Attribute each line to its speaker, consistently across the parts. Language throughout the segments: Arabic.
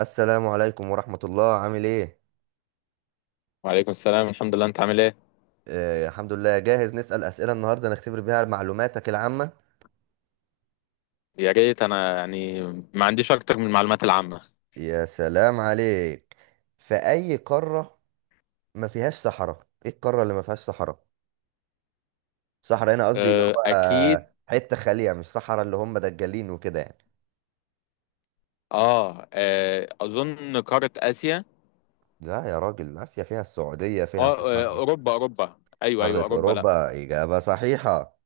Speaker 1: السلام عليكم ورحمة الله، عامل ايه؟
Speaker 2: وعليكم السلام، الحمد لله. انت عامل ايه؟
Speaker 1: الحمد لله، جاهز. نسأل أسئلة النهاردة نختبر بيها معلوماتك العامة.
Speaker 2: يا ريت. انا يعني ما عنديش اكتر من المعلومات العامة.
Speaker 1: يا سلام عليك! في أي قارة ما فيهاش صحراء؟ ايه القارة اللي ما فيهاش صحراء؟ صحراء هنا قصدي اللي هو
Speaker 2: اه، اكيد.
Speaker 1: حتة خالية، مش صحراء اللي هم دجالين وكده يعني.
Speaker 2: اه، اظن قارة اسيا.
Speaker 1: لا يا راجل، آسيا فيها السعودية فيها
Speaker 2: اه،
Speaker 1: صحراء.
Speaker 2: اوروبا اوروبا، ايوه ايوه،
Speaker 1: قارة
Speaker 2: اوروبا، لا.
Speaker 1: أوروبا إجابة صحيحة.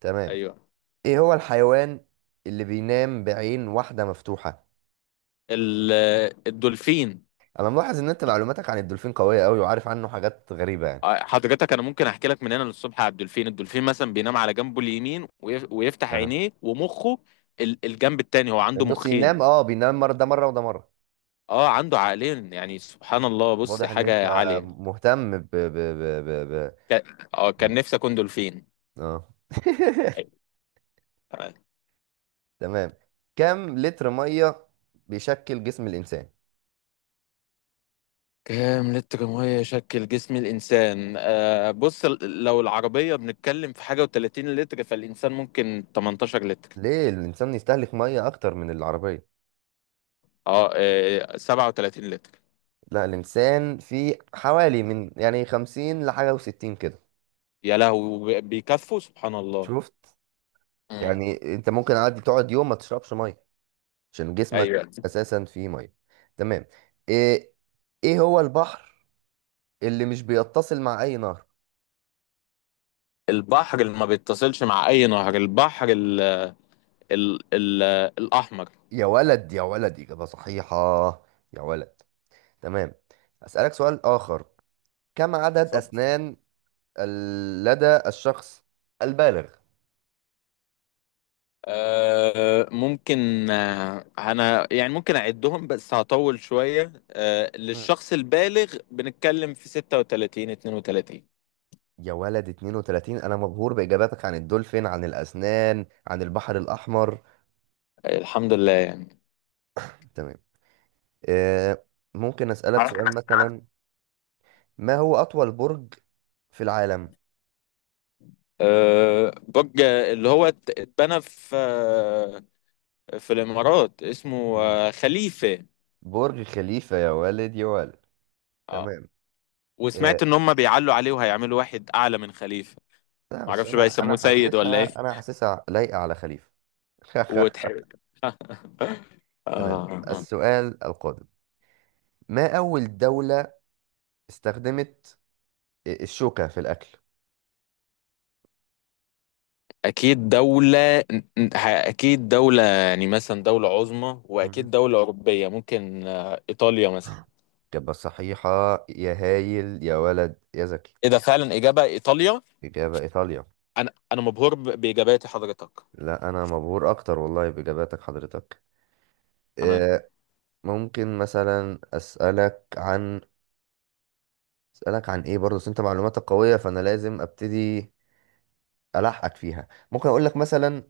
Speaker 1: تمام.
Speaker 2: ايوه.
Speaker 1: ايه هو الحيوان اللي بينام بعين واحدة مفتوحة؟
Speaker 2: ال- الدولفين.
Speaker 1: انا ملاحظ ان انت معلوماتك عن الدولفين قويه قوي، وعارف عنه حاجات غريبه يعني.
Speaker 2: اه، حضرتك انا ممكن احكي لك من هنا للصبح على الدولفين. الدولفين مثلا بينام على جنبه اليمين، ويفتح
Speaker 1: أه.
Speaker 2: عينيه ومخه. الجنب التاني، هو عنده
Speaker 1: النص ينام،
Speaker 2: مخين.
Speaker 1: بينام مره ده مره وده مره.
Speaker 2: اه، عنده عقلين، يعني سبحان الله. بص،
Speaker 1: واضح ان انت
Speaker 2: حاجة عالية.
Speaker 1: مهتم ب ب, ب...
Speaker 2: ك- اه كان نفسي اكون دولفين.
Speaker 1: اه تمام. كم لتر ميه بيشكل جسم الانسان؟
Speaker 2: كام لتر ميه يشكل جسم الانسان؟ بص، لو العربيه بنتكلم في حاجه و30 لتر، فالانسان ممكن 18 لتر.
Speaker 1: ليه الانسان يستهلك ميه اكتر من العربيه؟
Speaker 2: 37 لتر.
Speaker 1: لا، الانسان فيه حوالي من يعني 50 لحاجه و60 كده.
Speaker 2: يا لهوي، بيكفوا؟ سبحان الله.
Speaker 1: شفت؟
Speaker 2: مم.
Speaker 1: يعني انت ممكن عادي تقعد يوم ما تشربش ميه، عشان جسمك
Speaker 2: ايوه.
Speaker 1: اساسا فيه ميه. تمام. ايه ايه هو البحر اللي مش بيتصل مع اي نهر؟
Speaker 2: البحر اللي ما بيتصلش مع اي نهر، البحر ال الاحمر.
Speaker 1: يا ولد يا ولد، اجابه صحيحه. يا ولد. تمام. اسالك سؤال اخر. كم عدد
Speaker 2: اتفضل.
Speaker 1: اسنان لدى الشخص البالغ؟
Speaker 2: ممكن، انا يعني ممكن اعدهم بس هطول شويه.
Speaker 1: مم.
Speaker 2: للشخص البالغ بنتكلم في 36، 32.
Speaker 1: يا ولد، 32! انا مبهور باجاباتك عن الدولفين، عن الاسنان، عن البحر الاحمر.
Speaker 2: الحمد لله يعني.
Speaker 1: تمام. إيه، ممكن اسالك
Speaker 2: عارف
Speaker 1: سؤال
Speaker 2: أنا-
Speaker 1: مثلا؟ ما هو اطول برج في العالم؟
Speaker 2: برج اللي هو اتبنى في، في الامارات، اسمه،
Speaker 1: مم.
Speaker 2: خليفه.
Speaker 1: برج خليفة، يا والد يا والد.
Speaker 2: اه
Speaker 1: تمام. آه،
Speaker 2: وسمعت ان هم بيعلوا عليه وهيعملوا واحد اعلى من خليفه.
Speaker 1: لا بس
Speaker 2: معرفش بقى
Speaker 1: انا
Speaker 2: يسموه سيد ولا ايه.
Speaker 1: حاسسها انا حاسسها لايقة على خليفة.
Speaker 2: وتحب
Speaker 1: تمام.
Speaker 2: آه.
Speaker 1: السؤال القادم، ما اول دولة استخدمت الشوكة في الاكل؟
Speaker 2: اكيد دولة اكيد دولة، يعني مثلا دولة عظمى،
Speaker 1: مهم.
Speaker 2: واكيد دولة اوروبية، ممكن، ايطاليا مثلا.
Speaker 1: إجابة صحيحة. يا هايل يا ولد يا زكي!
Speaker 2: ايه ده، فعلا اجابة ايطاليا؟
Speaker 1: إجابة إيطاليا.
Speaker 2: انا مبهور باجاباتي حضرتك.
Speaker 1: لا، أنا مبهور أكتر والله بإجاباتك حضرتك. آه، ممكن مثلا أسألك عن، أسألك عن إيه برضه؟ بس أنت معلوماتك قوية فأنا لازم أبتدي ألحقك فيها. ممكن أقول لك مثلا،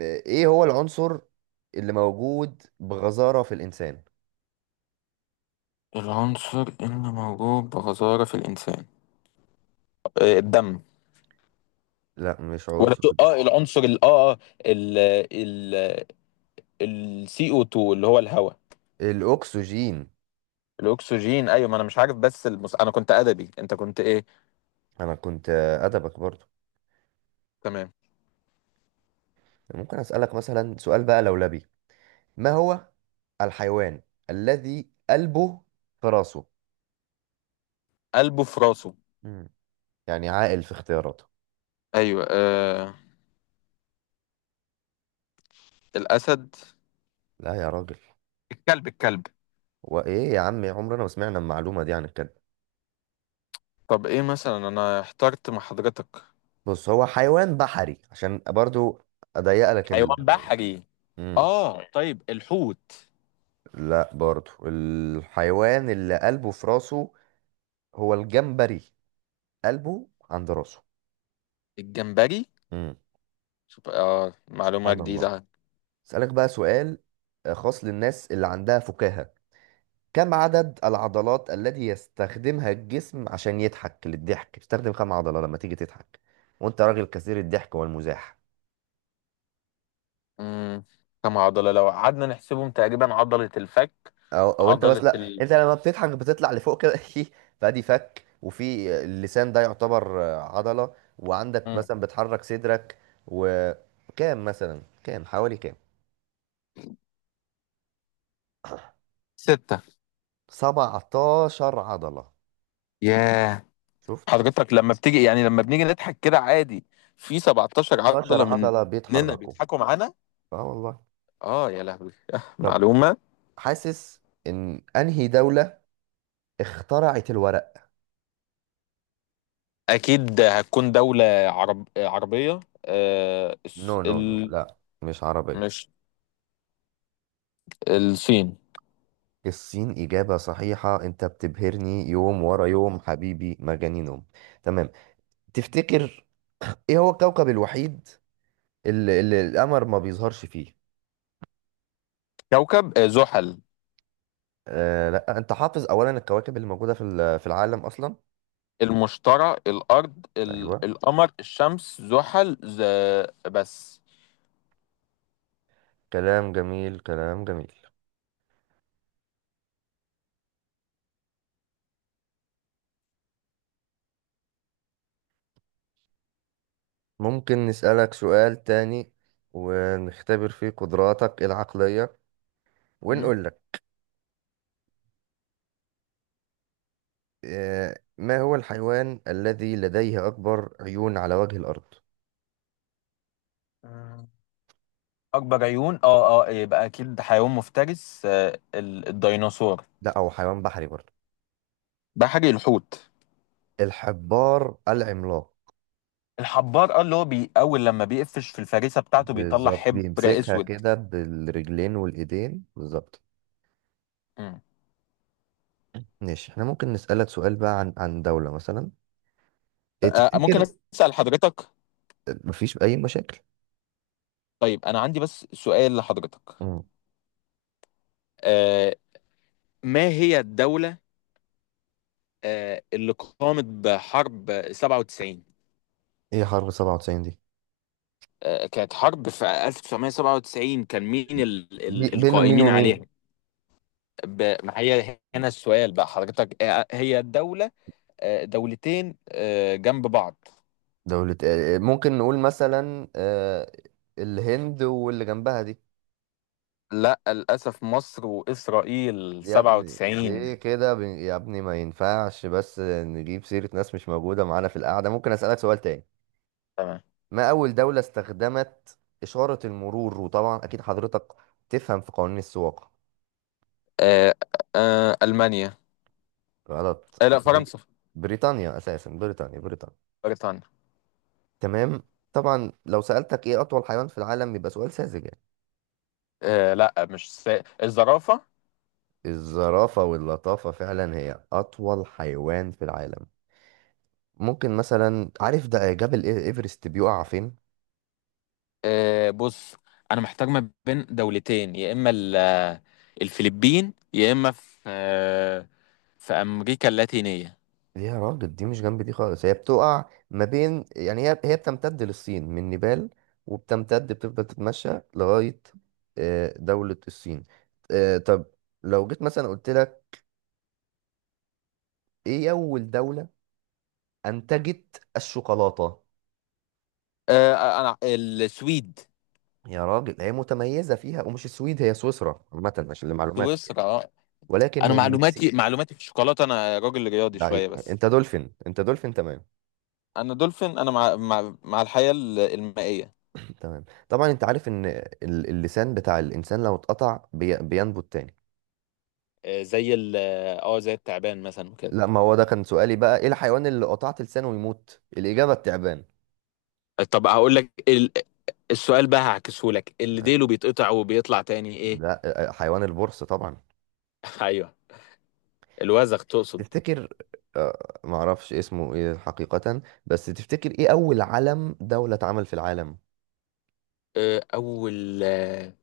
Speaker 1: إيه هو العنصر اللي موجود بغزارة في الإنسان؟
Speaker 2: العنصر اللي موجود بغزارة في الإنسان؟ الدم.
Speaker 1: لا، مش
Speaker 2: ولا
Speaker 1: عنصر
Speaker 2: بتقول،
Speaker 1: ده.
Speaker 2: العنصر ال اه اه ال ال ال CO2 اللي هو الهواء.
Speaker 1: الأكسجين.
Speaker 2: الاكسجين، ايوه. ما انا مش عارف. بس انا كنت ادبي، انت كنت ايه؟
Speaker 1: أنا كنت أدبك برضو.
Speaker 2: تمام.
Speaker 1: ممكن أسألك مثلا سؤال بقى لولبي. ما هو الحيوان الذي قلبه في راسه؟
Speaker 2: قلبه في راسه؟
Speaker 1: مم. يعني عاقل في اختياراته.
Speaker 2: أيوة، الأسد.
Speaker 1: لا يا راجل.
Speaker 2: الكلب، الكلب.
Speaker 1: وإيه يا عم، عمرنا ما سمعنا المعلومة دي عن الكلب.
Speaker 2: طب، إيه مثلا؟ أنا احترت مع حضرتك.
Speaker 1: بص، هو حيوان بحري، عشان برضو أضيق لك
Speaker 2: حيوان
Speaker 1: المعلومة.
Speaker 2: بحري؟
Speaker 1: مم.
Speaker 2: اه طيب، الحوت.
Speaker 1: لا، برضو الحيوان اللي قلبه في راسه هو الجمبري. قلبه عند راسه.
Speaker 2: الجمبري؟
Speaker 1: امم.
Speaker 2: شوف، معلومة
Speaker 1: سبحان الله.
Speaker 2: جديدة.
Speaker 1: اسألك بقى سؤال خاص للناس اللي عندها فكاهة. كم عدد العضلات التي يستخدمها الجسم عشان يضحك؟ للضحك بتستخدم كم عضلة لما تيجي تضحك، وانت راجل كثير الضحك والمزاح.
Speaker 2: امم. كم عضلة؟ لو قعدنا نحسبهم، تقريبا عضلة الفك،
Speaker 1: او انت
Speaker 2: عضلة
Speaker 1: بس، لا انت لما بتضحك بتطلع لفوق كده فادي فك وفي اللسان، ده يعتبر عضلة. وعندك
Speaker 2: مم.
Speaker 1: مثلا بتحرك صدرك. وكام مثلا، كام حوالي، كام؟
Speaker 2: ستة.
Speaker 1: 17 عضلة.
Speaker 2: ياه.
Speaker 1: شفت؟
Speaker 2: حضرتك لما بتيجي، يعني لما بنيجي نضحك كده عادي، في 17
Speaker 1: 17
Speaker 2: عضلة
Speaker 1: عضلة
Speaker 2: مننا
Speaker 1: بيتحركوا.
Speaker 2: بيضحكوا معانا.
Speaker 1: اه والله.
Speaker 2: اه، يا لهوي
Speaker 1: طب،
Speaker 2: معلومة.
Speaker 1: حاسس ان انهي دولة اخترعت الورق؟
Speaker 2: أكيد هتكون دولة عربية،
Speaker 1: نو نو نو، لا، مش عربية.
Speaker 2: مش. الصين.
Speaker 1: الصين إجابة صحيحة. أنت بتبهرني يوم ورا يوم حبيبي، مجانينهم. تمام. تفتكر ايه هو الكوكب الوحيد اللي القمر ما بيظهرش فيه؟
Speaker 2: كوكب زحل.
Speaker 1: لا، انت حافظ اولا الكواكب اللي موجودة في في العالم اصلا؟
Speaker 2: المشتري، الأرض،
Speaker 1: ايوه.
Speaker 2: القمر، الشمس، زحل، بس.
Speaker 1: كلام جميل، كلام جميل. ممكن نسألك سؤال تاني ونختبر فيه قدراتك العقلية ونقول لك، ما هو الحيوان الذي لديه اكبر عيون على وجه الارض؟
Speaker 2: مم. اكبر عيون؟ اه يبقى اكيد حيوان مفترس. الديناصور.
Speaker 1: لا، هو حيوان بحري برضه.
Speaker 2: ده حاجة، الحوت.
Speaker 1: الحبار العملاق.
Speaker 2: الحبار، اللي هو اول، لما بيقفش في الفريسة بتاعته بيطلع
Speaker 1: بالظبط،
Speaker 2: حبر
Speaker 1: بيمسكها
Speaker 2: اسود.
Speaker 1: كده بالرجلين والايدين بالظبط.
Speaker 2: مم.
Speaker 1: ماشي، احنا ممكن نسألك سؤال بقى عن دولة مثلا. إيه
Speaker 2: ممكن
Speaker 1: تفتكر؟
Speaker 2: اسأل حضرتك؟
Speaker 1: مفيش أي مشاكل؟
Speaker 2: طيب، انا عندي بس سؤال لحضرتك.
Speaker 1: مم.
Speaker 2: آه، ما هي الدولة، اللي قامت بحرب 97؟
Speaker 1: ايه حرب 97 دي؟
Speaker 2: كانت حرب في 1997، كان مين
Speaker 1: بين مين
Speaker 2: القائمين
Speaker 1: ومين؟
Speaker 2: عليها؟ ما هي، هنا السؤال بقى حضرتك. هي الدولة، دولتين، جنب بعض.
Speaker 1: دولة ممكن نقول مثلا الهند واللي جنبها دي.
Speaker 2: لا، للأسف، مصر وإسرائيل
Speaker 1: يا ابني ليه
Speaker 2: 97.
Speaker 1: كده، يا ابني، ما ينفعش بس نجيب سيرة ناس مش موجودة معانا في القعدة. ممكن أسألك سؤال تاني،
Speaker 2: تمام.
Speaker 1: ما أول دولة استخدمت إشارة المرور؟ وطبعا أكيد حضرتك تفهم في قوانين السواقة.
Speaker 2: آه، ألمانيا.
Speaker 1: غلط.
Speaker 2: لا، فرنسا.
Speaker 1: بريطانيا أساسا، بريطانيا بريطانيا.
Speaker 2: بريطانيا.
Speaker 1: تمام. طبعا لو سألتك ايه أطول حيوان في العالم يبقى سؤال ساذج يعني.
Speaker 2: لا، مش س... الزرافة.
Speaker 1: الزرافة واللطافة، فعلا هي أطول حيوان في العالم. ممكن مثلا، عارف ده جبل إيفرست بيقع فين؟
Speaker 2: بص، أنا محتار ما بين دولتين، يا إما الفلبين، يا إما في، في أمريكا اللاتينية.
Speaker 1: يا راجل، دي مش جنب دي خالص. هي بتقع ما بين يعني، هي بتمتد للصين من نيبال. وبتمتد بتفضل تتمشى لغاية دولة الصين. طب، لو جيت مثلا قلت لك ايه أول دولة أنتجت الشوكولاتة؟
Speaker 2: آه، أنا السويد.
Speaker 1: يا راجل، هي متميزة فيها، ومش السويد، هي سويسرا عامة عشان لمعلوماتك يعني.
Speaker 2: سويسرا، آه.
Speaker 1: ولكن
Speaker 2: أنا
Speaker 1: هي
Speaker 2: معلوماتي
Speaker 1: المكسيك.
Speaker 2: معلوماتي في الشوكولاتة، أنا راجل رياضي شوية
Speaker 1: ضعيف
Speaker 2: بس.
Speaker 1: انت، دولفين انت، دولفين. تمام.
Speaker 2: انا دولفين، انا مع الحياة المائية.
Speaker 1: تمام. طبعا انت عارف ان اللسان بتاع الانسان لو اتقطع بينبت تاني.
Speaker 2: زي ال اه زي التعبان مثلا وكده.
Speaker 1: لا، ما هو ده كان سؤالي بقى، ايه الحيوان اللي قطعت لسانه ويموت؟ الاجابة التعبان.
Speaker 2: طب هقول لك السؤال بقى هعكسه لك، اللي ديله بيتقطع وبيطلع تاني، ايه؟
Speaker 1: لا، حيوان البرص طبعا.
Speaker 2: ايوه. الوزغ تقصد؟
Speaker 1: تفتكر معرفش اسمه ايه حقيقة، بس تفتكر ايه اول علم دولة اتعمل في العالم؟
Speaker 2: اول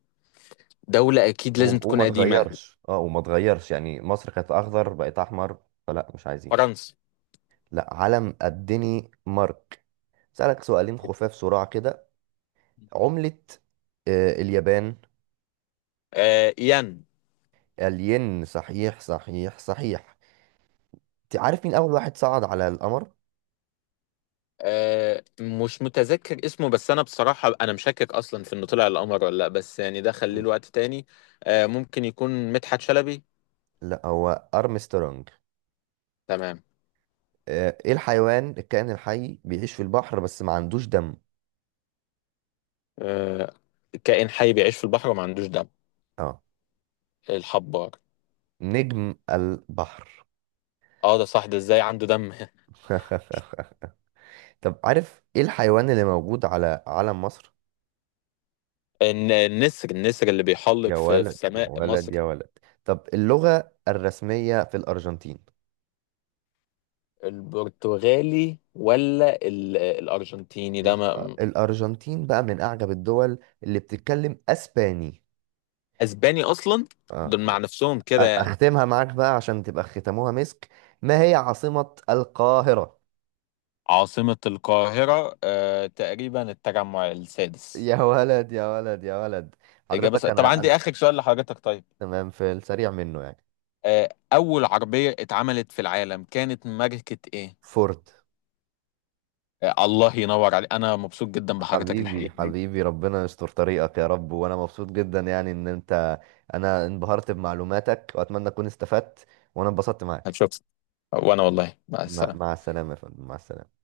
Speaker 2: دولة، اكيد لازم تكون
Speaker 1: وما
Speaker 2: قديمة.
Speaker 1: تغيرش، وما تغيرش، يعني مصر كانت اخضر بقت احمر فلا مش عايزين.
Speaker 2: فرنسا.
Speaker 1: لا، علم قدني مارك. سألك سؤالين خفاف سرعة كده. عملة اليابان؟
Speaker 2: ين.
Speaker 1: الين صحيح صحيح صحيح. انت عارف مين اول واحد صعد على القمر؟
Speaker 2: مش متذكر اسمه، بس انا بصراحة انا مشكك اصلا في انه طلع القمر ولا لا. بس يعني ده خليه
Speaker 1: مم.
Speaker 2: لوقت تاني. ممكن يكون مدحت شلبي.
Speaker 1: لا، هو ارمسترونج.
Speaker 2: تمام.
Speaker 1: ايه الحيوان الكائن الحي بيعيش في البحر بس ما عندوش دم؟
Speaker 2: آه، كائن حي بيعيش في البحر وما عندوش دم؟
Speaker 1: اه،
Speaker 2: الحبار.
Speaker 1: نجم البحر.
Speaker 2: اه، ده صح؟ ده ازاي عنده دم؟
Speaker 1: طب عارف ايه الحيوان اللي موجود على علم مصر؟
Speaker 2: النسر اللي بيحلق
Speaker 1: يا
Speaker 2: في
Speaker 1: ولد يا
Speaker 2: سماء
Speaker 1: ولد
Speaker 2: مصر.
Speaker 1: يا ولد! طب اللغة الرسمية في الأرجنتين؟
Speaker 2: البرتغالي، ولا الارجنتيني ده؟
Speaker 1: ال-
Speaker 2: ما
Speaker 1: الأرجنتين بقى من أعجب الدول اللي بتتكلم أسباني.
Speaker 2: اسباني اصلا؟ دول
Speaker 1: آه.
Speaker 2: مع نفسهم كده يعني.
Speaker 1: أختمها معاك بقى عشان تبقى ختموها مسك. ما هي عاصمة القاهرة؟
Speaker 2: عاصمة القاهرة، تقريبا التجمع السادس.
Speaker 1: يا ولد يا ولد يا ولد! حضرتك
Speaker 2: طب
Speaker 1: أنا.
Speaker 2: عندي آخر سؤال لحضرتك، طيب.
Speaker 1: تمام، في السريع منه يعني.
Speaker 2: أول عربية اتعملت في العالم كانت ماركة إيه؟
Speaker 1: فورد.
Speaker 2: الله ينور عليك، أنا مبسوط جدا بحضرتك
Speaker 1: حبيبي
Speaker 2: الحقيقة.
Speaker 1: حبيبي، ربنا يستر طريقك يا رب. وانا مبسوط جدا يعني ان انت، انا انبهرت بمعلوماتك واتمنى اكون استفدت. وانا انبسطت معاك.
Speaker 2: هتشوف. وانا والله. مع
Speaker 1: مع
Speaker 2: السلامة.
Speaker 1: مع السلامة يا فندم، مع السلامة.